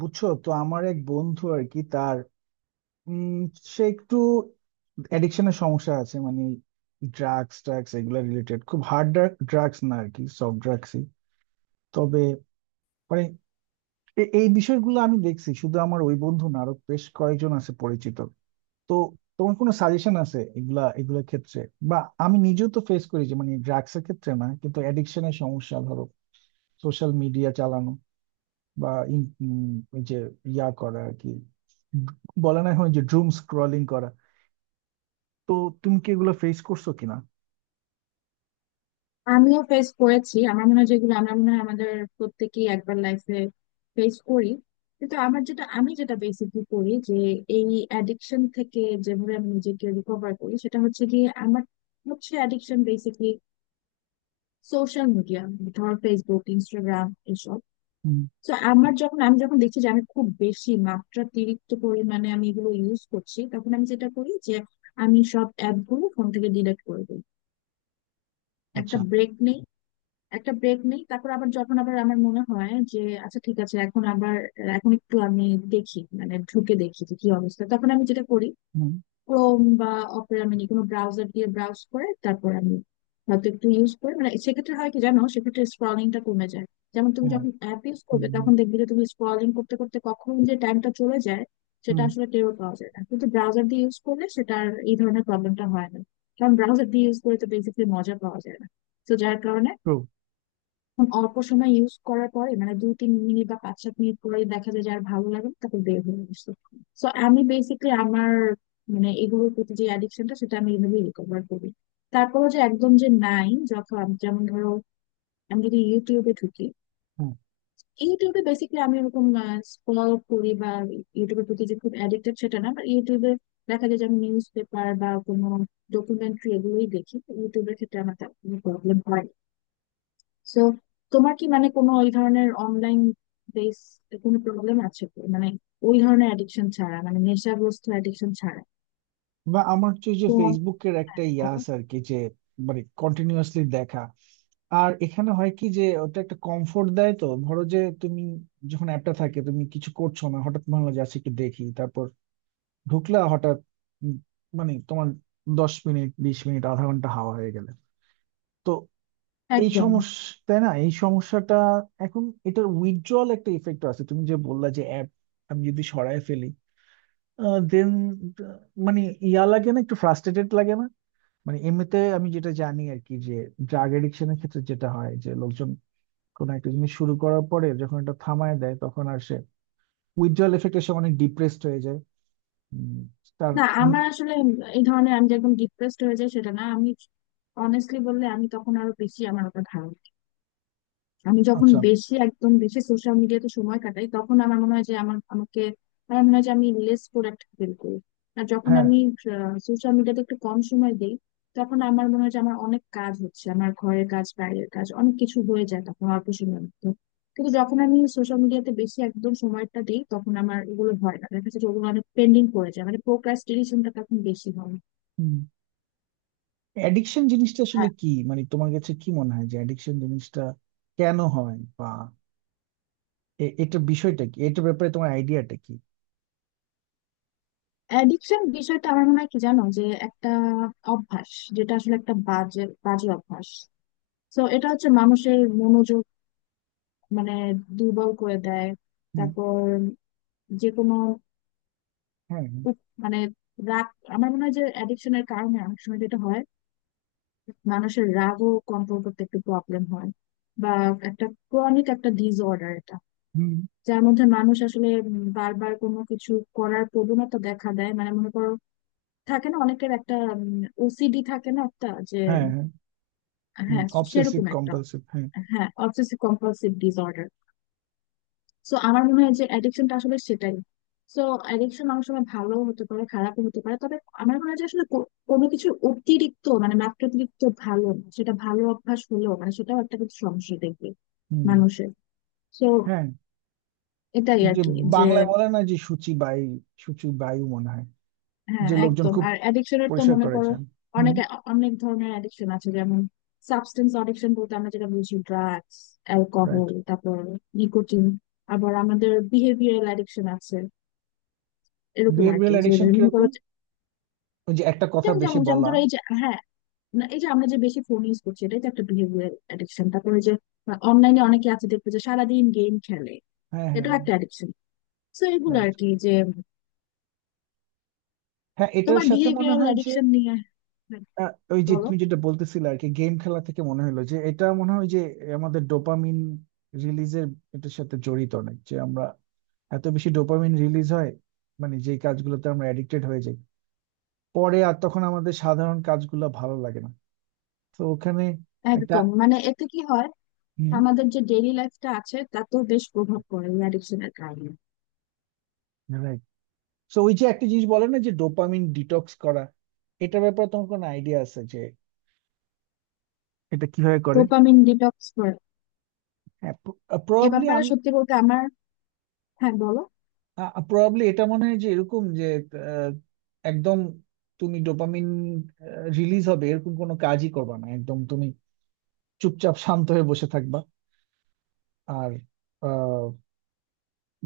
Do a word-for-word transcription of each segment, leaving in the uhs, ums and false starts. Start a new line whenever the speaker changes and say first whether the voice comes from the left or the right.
right: বুঝছো তো আমার এক বন্ধু আর কি তার উম সে একটু অ্যাডিকশনের সমস্যা আছে মানে ড্রাগস ট্রাগস এগুলা রিলেটেড, খুব হার্ড ড্রাগস না আর কি, সফট ড্রাগসই। তবে মানে এ- এই বিষয়গুলো আমি দেখছি শুধু আমার ওই বন্ধু না, আরো বেশ কয়েকজন আছে পরিচিত। তো তোমার কোনো সাজেশন আছে এগুলা এগুলোর ক্ষেত্রে? বা আমি নিজেও তো ফেস করি যে, মানে ড্রাগসের ক্ষেত্রে না কিন্তু অ্যাডিকশনের সমস্যা, ধরো সোশ্যাল মিডিয়া চালানো বা ইন উম ওই যে ইয়া করা আর কি, বলে না হয় যে ড্রুম স্ক্রলিং করা। তো তুমি কি এগুলো ফেস করছো কিনা?
left: আমিও ফেস করেছি। আমার মনে হয় যেগুলো আমরা মনে হয় আমাদের প্রত্যেকেই একবার লাইফে ফেস করি। কিন্তু আমার যেটা আমি যেটা বেসিকলি করি যে এই অ্যাডিকশন থেকে যেভাবে আমি নিজেকে রিকভার করি, সেটা হচ্ছে গিয়ে আমার হচ্ছে অ্যাডিকশন বেসিকলি সোশ্যাল মিডিয়া, ধর ফেসবুক, ইনস্টাগ্রাম এসব।
right: হুম,
left: তো আমার যখন আমি যখন দেখছি যে আমি খুব বেশি মাত্রাতিরিক্ত পরিমাণে আমি এগুলো ইউজ করছি, তখন আমি যেটা করি যে আমি সব অ্যাপগুলো ফোন থেকে ডিলিট করে দিই। একটা
right: আচ্ছা,
left: ব্রেক নেই। একটা ব্রেক নেই, তারপর আবার যখন আবার আমার মনে হয় যে আচ্ছা, ঠিক আছে, এখন আবার এখন একটু আমি দেখি, মানে ঢুকে দেখি যে কি অবস্থা, তখন আমি যেটা করি
right: হুম,
left: ক্রোম বা অপেরা মিনি, কোনো ব্রাউজার দিয়ে ব্রাউজ করে তারপর আমি হয়তো একটু ইউজ করে মানে সেক্ষেত্রে হয় কি জানো, সেক্ষেত্রে স্ক্রলিংটা কমে যায়। যেমন তুমি
right: হ্যাঁ,
left: যখন অ্যাপ ইউজ করবে
right: হুম,
left: তখন দেখবে যে তুমি স্ক্রলিং করতে করতে কখন যে টাইমটা চলে যায় সেটা
right: হুম,
left: আসলে টেরও পাওয়া যায় না, কিন্তু ব্রাউজার দিয়ে ইউজ করলে সেটা আর এই ধরনের প্রবলেমটা হয় না। কারণ ব্রাউজার দিয়ে ইউজ করে তো বেসিক্যালি মজা পাওয়া যায় না, তো যার কারণে
right: ট্রু,
left: এখন অল্প সময় ইউজ করার পরে মানে দুই তিন মিনিট বা পাঁচ সাত মিনিট পরে দেখা যায় যে আর ভালো লাগে না, তারপর বের হয়ে আসছে। সো আমি বেসিকলি আমার মানে এগুলোর প্রতি যে অ্যাডিকশনটা সেটা আমি এইভাবেই রিকভার করি। তারপরও যে একদম যে নাই, যখন যেমন ধরো আমি যদি ইউটিউবে ঢুকি,
right: হ্যাঁ।
left: ইউটিউবে বেসিক্যালি আমি এরকম স্ক্রল করি বা ইউটিউবের প্রতি যে খুব অ্যাডিক্টেড সেটা না, বাট ইউটিউবে দেখা যায় যে আমি নিউজ পেপার বা কোনো ডকুমেন্টরি এগুলোই দেখি। ইউটিউবের ক্ষেত্রে আমার তেমন কোনো প্রবলেম হয় না। সো তোমার কি মানে কোনো ওই ধরনের অনলাইন বেস কোনো প্রবলেম আছে কি? মানে ওই ধরনের অ্যাডিকশন ছাড়া মানে নেশাগ্রস্ত অ্যাডিকশন ছাড়া
right: বা আমার হচ্ছে যে
left: তো অনেক
right: ফেসবুকের একটা ইয়া
left: ভালো।
right: আছে আর কি, যে মানে কন্টিনিউয়াসলি দেখা। আর এখানে হয় কি যে ওটা একটা কমফোর্ট দেয়, তো ধরো যে তুমি, যখন অ্যাপটা থাকে, তুমি কিছু করছো না, হঠাৎ মনে হলো যে আচ্ছা একটু দেখি, তারপর ঢুকলা হঠাৎ, উম, মানে তোমার দশ মিনিট, বিশ মিনিট, আধা ঘন্টা হাওয়া হয়ে গেলে। তো এই
left: একদম না।
right: সমস্যা তাই না, এই সমস্যাটা। এখন এটার উইথড্রল একটা ইফেক্ট আছে, তুমি যে বললা যে অ্যাপ আমি যদি সরায় ফেলি, দেন মানে ইয়া লাগে না, একটু ফ্রাস্ট্রেটেড লাগে না? মানে এমনিতে আমি যেটা জানি আর কি, যে ড্রাগ এডিকশনের ক্ষেত্রে যেটা হয়, যে লোকজন কোনো একটা জিনিস শুরু করার পরে যখন এটা থামায় দেয়, তখন আর সে উইথড্রল এফেক্টে সে অনেক ডিপ্রেসড হয়ে যায়। উম, তার,
left: না,
right: উম,
left: আমার আসলে এই ধরনের আমি যে একদম ডিপ্রেসড হয়ে যাই সেটা না। আমি অনেস্টলি বললে আমি তখন আরো বেশি আমার ওপর ধারণা, আমি যখন
right: আচ্ছা,
left: বেশি একদম বেশি সোশ্যাল মিডিয়াতে সময় কাটাই তখন আমার মনে হয় যে আমার আমাকে আমার মনে হয় যে আমি লেস প্রোডাক্টিভ ফিল করি। আর যখন
right: হ্যাঁ।
left: আমি সোশ্যাল মিডিয়াতে একটু কম সময় দিই, তখন আমার মনে হয় যে আমার অনেক কাজ হচ্ছে, আমার ঘরের কাজ, বাইরের কাজ অনেক কিছু হয়ে যায় তখন অল্প সময়ের মধ্যে। কিন্তু যখন আমি সোশ্যাল মিডিয়াতে বেশি একদম সময়টা দিই তখন আমার এগুলো হয় না, দেখা যাচ্ছে যে ওগুলো অনেক পেন্ডিং পড়ে যায়, মানে প্রোক্রাস্টিনেশনটা তখন বেশি হয়।
right: অ্যাডিকশন জিনিসটা আসলে কি, মানে তোমার কাছে কি মনে হয় যে অ্যাডিকশন জিনিসটা কেন হয়? এ- এটার বিষয়টা কি, এটার ব্যাপারে তোমার আইডিয়াটা কি?
left: অ্যাডিকশন বিষয়টা আমার মনে হয় কি জানো, যে একটা অভ্যাস, যেটা আসলে একটা বাজে বাজে অভ্যাস। তো এটা হচ্ছে মানুষের মনোযোগ মানে দুর্বল করে দেয়।
right: হুম,
left: তারপর যে কোনো
right: হ্যাঁ,
left: উপ- মানে রাগ, আমার মনে হয় যে অ্যাডিকশনের কারণে অনেক সময় যেটা হয়, মানুষের রাগও কন্ট্রোল করতে একটু প্রবলেম হয়। বা একটা ক্রনিক একটা ডিসঅর্ডার এটা,
right: হুম,
left: যার মধ্যে মানুষ আসলে উম, বারবার কোনো কিছু করার প্রবণতা দেখা দেয়। মানে মনে করো থাকে না, অনেকের একটা ওসিডি থাকে না একটা, যে
right: হ্যাঁ, হ্যাঁ, হুম,
left: হ্যাঁ
right: অবসেসিভ
left: সেরকম একটা,
right: কম্পালসিভ, হ্যাঁ,
left: হ্যাঁ অবসেসিভ কম্পালসিভ ডিসঅর্ডার। সো আমার মনে হয় যে অ্যাডিকশনটা আসলে সেটাই। সো অ্যাডিকশন অনেক সময় ভালো হতে পারে, খারাপও হতে পারে, তবে আমার মনে হয় যে আসলে কো- কোনো কিছু অতিরিক্ত মানে মাত্রাতিরিক্ত ভালো না। সেটা ভালো অভ্যাস হলেও মানে সেটাও একটা কিছু সমস্যা দেখবে
right: হুম,
left: মানুষের। তো
right: হ্যাঁ।
left: এটাই
right: এই
left: আর
right: যে
left: কি যে,
right: বাংলায় বলে না যে শুচিবায়ু, শুচিবায়ু মনে হয়,
left: হ্যাঁ
right: যে লোকজন
left: একদম।
right: খুব
left: আর অ্যাডিকশনের তো
right: পরিষ্কার
left: মনে করো
right: করেছেন।
left: অনেক
right: হুম,
left: অনেক ধরনের অ্যাডিকশন আছে, যেমন সাবস্টেন্স অ্যাডিকশন বলতে আমরা যেটা বুঝি ড্রাগস,
right: রাইট।
left: অ্যালকোহল, তারপর নিকোটিন। আবার আমাদের বিহেভিয়ারাল অ্যাডিকশন আছে এরকম আর
right: বিহেভিয়ারাল
left: কি। যে
right: অ্যাডিকশন
left: মনে
right: কিরকম?
left: করো যে-
right: ওই যে একটা কথা
left: যেমন
right: বেশি
left: যেমন যেমন
right: বলা।
left: ধরো এই যে, হ্যাঁ না, এই যে আমরা যে বেশি ফোন ইউজ করছি এটাই তো একটা বিহেভিয়ারাল অ্যাডিকশন। তারপরে যে অনলাইনে অনেকে আছে দেখবে যে সারাদিন গেম খেলে,
right: হ্যাঁ, হ্যাঁ,
left: এটাও একটা অ্যাডিকশন। তো এগুলো আর
right: রাইট।
left: কি যে
right: হ্যাঁ এটার
left: তোমার
right: সাথে মনে
left: বিহেভিয়ারাল
right: হয় যে,
left: অ্যাডিকশন নিয়ে, হ্যাঁ,
right: আহ, ওই যে
left: বলো।
right: তুমি যেটা বলতেছিলে আর কি, গেম খেলা থেকে মনে হলো যে, এটা মনে হয় যে আমাদের ডোপামিন রিলিজের, এটার সাথে জড়িত অনেক, যে আমরা এত বেশি ডোপামিন রিলিজ হয় মানে যেই কাজগুলোতে আমরা অ্যাডিক্টেড হয়ে যাই, পরে আর তখন আমাদের সাধারণ কাজগুলো ভালো লাগে না। তো ওখানে একটা,
left: একদম, মানে এতে কি হয়
right: হুম,
left: আমাদের যে ডেইলি লাইফটা আছে তাতেও বেশ প্রভাব পড়ে এই অ্যাডিকশনের কারণে।
right: রাইট। তো ওই যে একটা জিনিস বলে না যে ডোপামিন ডিটক্স করা, এটার ব্যাপারে তোমার কোনো আইডিয়া আছে যে এটা কিভাবে করে?
left: ডোপামিন ডিটক্স করে
right: হ্যাঁ,
left: এ
right: প্রবাবলি
left: ব্যাপারে
right: আমি
left: সত্যি বলতে আমার, হ্যাঁ বলো।
right: প্রবাবলি এটা মনে হয় যে এরকম যে, আহ, একদম তুমি ডোপামিন রিলিজ হবে এরকম কোনো কাজই করবা না, একদম তুমি চুপচাপ শান্ত হয়ে বসে থাকবা। আর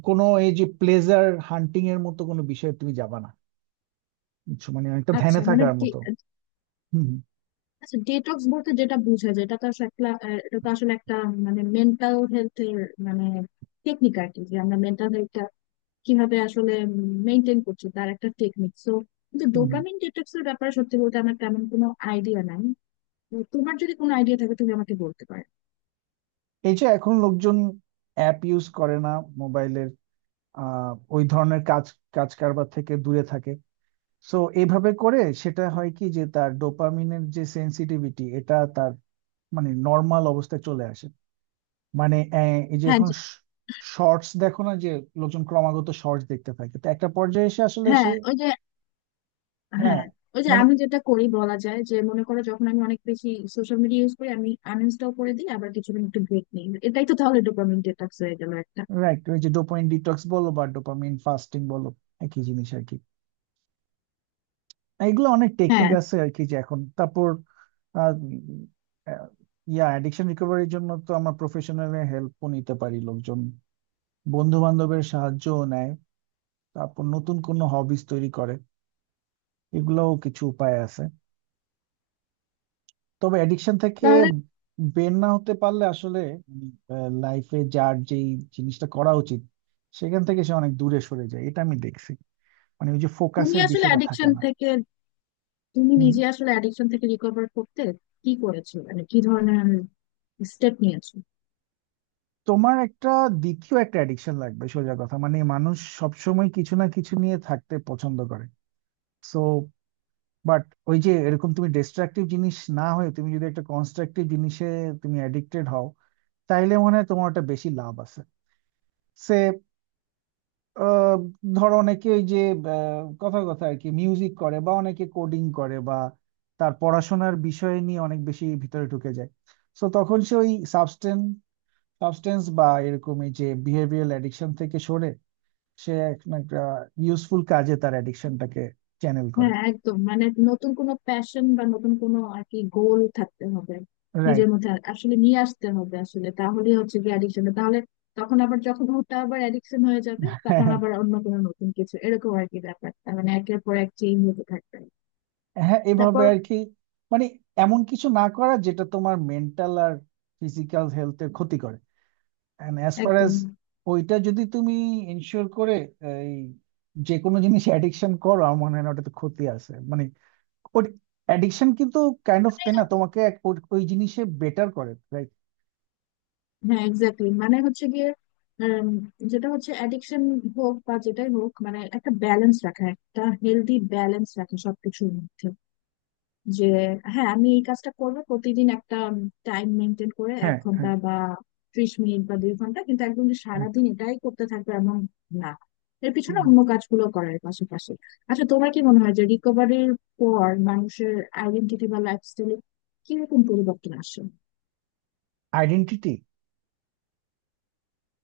right: কোনো এই যে প্লেজার হান্টিং এর মতো কোনো বিষয়ে তুমি যাবা না। বুঝছো? মানে একটা
left: আচ্ছা
right: ধ্যানে
left: মানে
right: থাকার
left: ডি-
right: মতো। হুম,
left: আচ্ছা ডিটক্স বলতে যেটা বোঝা যায় এটা তো আসলে একটা আহ, এটা তো আসলে একটা মানে মেন্টাল হেলথের মানে টেকনিক আর কি। যে আমরা মেন্টাল হেলথটা কিভাবে আসলে মেনটেন করছি তার একটা টেকনিক। সো কিন্তু
right: হুম, হুম।
left: ডোপামিন ডিটক্স এর ব্যাপারে সত্যি বলতে আমার তেমন কোনো আইডিয়া নাই। তো তোমার যদি কোনো আইডিয়া থাকে তুমি আমাকে বলতে পারো।
right: এই যে এখন লোকজন অ্যাপ ইউজ করে না, মোবাইলের, আহ ওই ধরনের কাজ, কাজ কারবার থেকে দূরে থাকে। সো এইভাবে করে সেটা হয় কি যে তার ডোপামিনের যে সেন্সিটিভিটি এটা তার মানে নর্মাল অবস্থায় চলে আসে। মানে আহ, এই যে
left: হ্যাঁ
right: এখন
left: যে-
right: শর্টস দেখো না, যে লোকজন ক্রমাগত শর্টস দেখতে থাকে, তো একটা পর্যায়ে এসে আসলে সে,
left: হ্যাঁ ওই যে
right: হ্যাঁ,
left: হ্যাঁ ওই যে
right: মানে,
left: আমি যেটা করি বলা যায় যে মনে করো, যখন আমি অনেক বেশি সোশ্যাল মিডিয়া ইউজ করি, আমি আনইনস্টল করে দিই, আবার কিছুদিন একটু ব্রেক নিই, এটাই তো তাহলে ডোপামিন ডিটক্স হয়ে গেল একটা।
right: রাইট। ওই যে ডোপামিন ডিটক্স বলো বা ডোপামিন ফাস্টিং বলো, একই জিনিস আর কি। এগুলো অনেক টেকনিক
left: হ্যাঁ
right: আছে আর কি যে এখন, তারপর আহ, উম, আহ, ইয়া অ্যাডিকশন রিকভারির জন্য তো আমরা প্রফেশনাল হেল্প নিতে পারি, লোকজন বন্ধু বান্ধবের সাহায্যও নেয়, তারপর নতুন কোনো হবিস তৈরি করে, এগুলোও কিছু উপায় আছে। তবে অ্যাডিকশন থেকে
left: তাহলে
right: বের না হতে পারলে আসলে লাইফে যার যেই জিনিসটা করা উচিত সেখান থেকে সে অনেক দূরে সরে যায়, এটা আমি দেখছি। মানে ওই যে
left: তুমি
right: ফোকাসের
left: আসলে
right: বিষয়টা থাকে
left: অ্যাডিকশন
right: না।
left: থেকে, তুমি
right: হুম,
left: নিজে আসলে অ্যাডিকশন থেকে রিকভার করতে কি করেছো, মানে কি ধরনের স্টেপ নিয়েছো?
right: তোমার একটা, দ্বিতীয় একটা অ্যাডিকশন লাগবে সোজা কথা, মানে মানুষ সবসময় কিছু না কিছু নিয়ে থাকতে পছন্দ করে। সো বাট ওই যে এরকম তুমি ডিস্ট্রাকটিভ জিনিস না হয়ে তুমি যদি একটা কনস্ট্রাকটিভ জিনিসে তুমি অ্যাডিক্টেড হও, তাইলে মনে হয় তোমার ওটা বেশি লাভ আছে। সে আহ, ধরো অনেকে ওই যে আহ, কথার কথা আর কি, মিউজিক করে বা অনেকে কোডিং করে বা তার পড়াশোনার বিষয় নিয়ে অনেক বেশি ভিতরে ঢুকে যায়। সো তখন সে ওই সাবস্টেন্স সাবস্টেন্স বা এরকম এই যে বিহেভিয়ারাল অ্যাডিকশন থেকে সরে সে এখন একটা ইউজফুল কাজে তার অ্যাডিকশনটাকে চ্যানেল করে।
left: হ্যাঁ একদম, মানে নতুন কোনো প্যাশন বা নতুন কোনো আর কি গোল থাকতে হবে
right: রাইট,
left: নিজের মধ্যে। আর- আসলে নিয়ে আসতে হবে, আসলে তাহলেই হচ্ছে কি অ্যাডিকশন তাহলে, তখন আবার যখন ওটা আবার অ্যাডিকশন হয়ে যাবে তখন
right: হ্যাঁ,
left: আবার অন্য কোনো নতুন কিছু, এরকম আর কি ব্যাপারটা মানে একের পর এক চেঞ্জ হতে থাকবে।
right: হ্যাঁ, এভাবে
left: তারপর
right: আর কি। মানে এমন কিছু না করা যেটা তোমার মেন্টাল আর ফিজিক্যাল হেলথের ক্ষতি করে। অ্যান্ড অ্যাজ ফার অ্যাজ
left: একদম,
right: ওইটা যদি তুমি ইনশিওর করে, এই যে কোনো জিনিস অ্যাডিকশন করো আমার মনে হয় না ওটাতে ক্ষতি আছে, মানে ওর অ্যাডিকশন কিন্তু কাইন্ড অফ তাই না, তোমাকে এক- ওই ওই জিনিসে বেটার করে, রাইট?
left: হ্যাঁ এক্স্যাক্টলি, মানে হচ্ছে গিয়ে উম, যেটা হচ্ছে অ্যাডিকশন হোক বা যেটাই হোক, মানে একটা ব্যালেন্স রাখা, একটা হেলদি ব্যালেন্স রাখা সবকিছুর মধ্যে। যে হ্যাঁ আমি এই কাজটা করব প্রতিদিন একটা টাইম মেনটেন করে এক
right: হ্যাঁ, হ্যাঁ,
left: ঘন্টা বা ত্রিশ মিনিট বা দুই ঘন্টা, কিন্তু একদম যে সারাদিন এটাই করতে থাকবে এমন না। এর পিছনে
right: right.
left: অন্য কাজগুলো করার পাশাপাশি। আচ্ছা তোমার কি মনে হয় যে রিকভারির পর মানুষের আইডেন্টিটি বা লাইফস্টাইলে কিরকম পরিবর্তন আসে?
right: আইডেন্টিটি?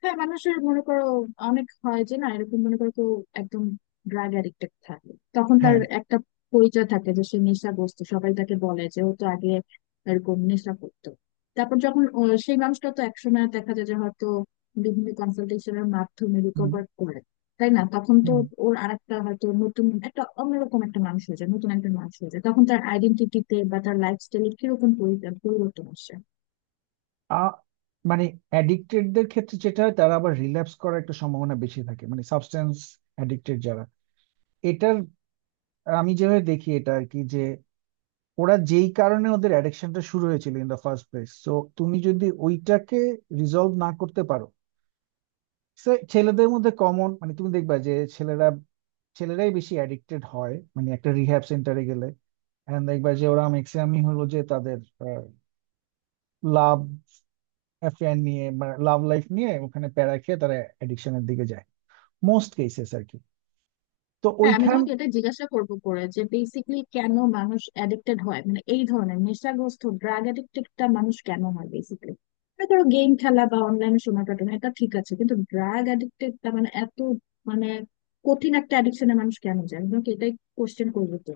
left: হ্যাঁ মানুষের মনে করো অনেক হয় যে না এরকম, মনে করো কেউ একদম ড্রাগ অ্যাডিক্টেড থাকে, তখন তার
right: হ্যাঁ,
left: একটা পরিচয় থাকে যে সে নেশাগ্রস্ত, সবাই তাকে বলে যে ও তো আগে এরকম নেশা করতো। তারপর যখন ও- সেই মানুষটা তো একসময় দেখা যায় যে হয়তো বিভিন্ন কনসালটেশনের মাধ্যমে
right: হুম,
left: রিকভার করে, তাই না? তখন তো
right: হুম।
left: ওর আরেকটা হয়তো নতুন একটা অন্যরকম একটা মানুষ হয়ে যায়, নতুন একটা মানুষ হয়ে যায়, তখন তার আইডেন্টিটিতে বা তার লাইফস্টাইলে কিরকম পরি- পরিবর্তন আসে?
right: আ, মানে অ্যাডিক্টেডদের ক্ষেত্রে যেটা হয়, তারা আবার রিল্যাপস করার একটা সম্ভাবনা বেশি থাকে, মানে সাবস্টেন্স অ্যাডিক্টেড যারা। এটার, আমি যেভাবে দেখি এটা আর কি যে ওরা যেই কারণে ওদের অ্যাডিকশনটা শুরু হয়েছিল in the first place, so তুমি যদি ওইটাকে রিজলভ না করতে পারো, সে ছেলেদের মধ্যে কমন, মানে তুমি দেখবা যে ছেলেরা ছেলেরাই বেশি অ্যাডিক্টেড হয়, মানে একটা রিহ্যাব সেন্টারে গেলে এন্ড দেখবা যে ওরা ম্যাক্সিমামই হলো যে তাদের লাভ অ্যাফেয়ার নিয়ে বা লাভ লাইফ নিয়ে ওখানে প্যারা খেয়ে তারা অ্যাডিকশনের দিকে যায়, মোস্ট কেসেস আর কি। তো
left: হ্যাঁ আমি
right: ওইখান,
left: তোমাকে এটা জিজ্ঞাসা করবো করে যে বেসিকলি কেন মানুষ অ্যাডিক্টেড হয়, মানে এই ধরনের নেশাগ্রস্ত ড্রাগ অ্যাডিক্টেডটা মানুষ কেন হয় বেসিকলি। ধরো গেম খেলা বা অনলাইনে সময় কাটানো এটা ঠিক আছে, কিন্তু ড্রাগ অ্যাডিক্টেডটা মানে এত মানে কঠিন একটা অ্যাডিকশনে মানুষ কেন যায়, আমি তোমাকে এটাই কোশ্চেন করবো তো।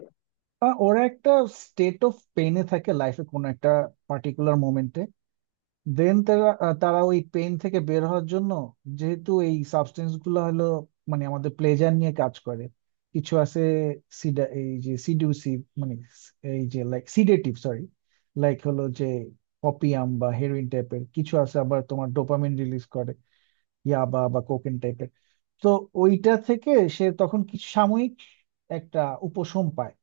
right: আহ, ওরা একটা স্টেট অফ পেইনে থাকে লাইফে কোনো একটা পার্টিকুলার মোমেন্টে, দেন তারা আহ, তারা ওই পেইন থেকে বের হওয়ার জন্য, যেহেতু এই সাবস্টেন্স গুলো হলো মানে আমাদের প্লেজার নিয়ে কাজ করে, কিছু আছে সিডা এই যে সিডিউসিভ, মানে এই যে লাইক সিডেটিভ, সরি, লাইক, হলো যে অপিয়াম বা হেরোইন টাইপের, কিছু আছে আবার তোমার ডোপামিন রিলিজ করে, ইয়াবা বা কোকেন টাইপের। তো ওইটা থেকে সে তখন কিছু সাময়িক একটা উপশম পায়।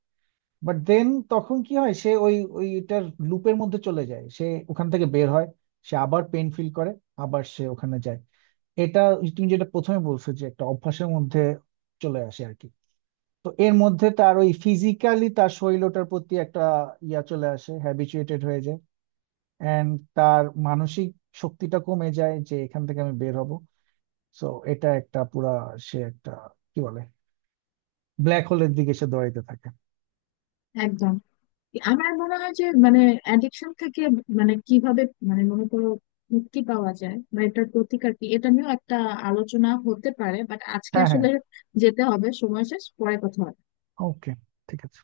right: বাট দেন তখন কি হয়, সে ওই ওইটার লুপের মধ্যে চলে যায়, সে ওখান থেকে বের হয়, সে আবার পেন ফিল করে, আবার সে ওখানে যায়। এটা তুমি যেটা প্রথমে বলছো যে একটা অভ্যাসের মধ্যে চলে আসে আর কি। তো এর মধ্যে তার ওই ফিজিক্যালি তার শরীর ওটার প্রতি একটা ইয়া চলে আসে, হ্যাবিচুয়েটেড হয়ে যায়। এন্ড তার মানসিক শক্তিটা কমে যায় যে এখান থেকে আমি বের হব। সো এটা একটা পুরা, সে একটা কি বলে, ব্ল্যাক হোলের দিকে সে দৌড়াইতে থাকে।
left: একদম, আমার মনে হয় যে মানে অ্যাডিকশন থেকে মানে কিভাবে মানে মনে করো মুক্তি পাওয়া যায় বা এটার প্রতিকার কি এটা নিয়েও একটা আলোচনা হতে পারে, বাট আজকে
right: হ্যাঁ, হ্যাঁ,
left: আসলে যেতে হবে, সময় শেষ, পরে কথা হবে।
right: ওকে, ঠিক আছে।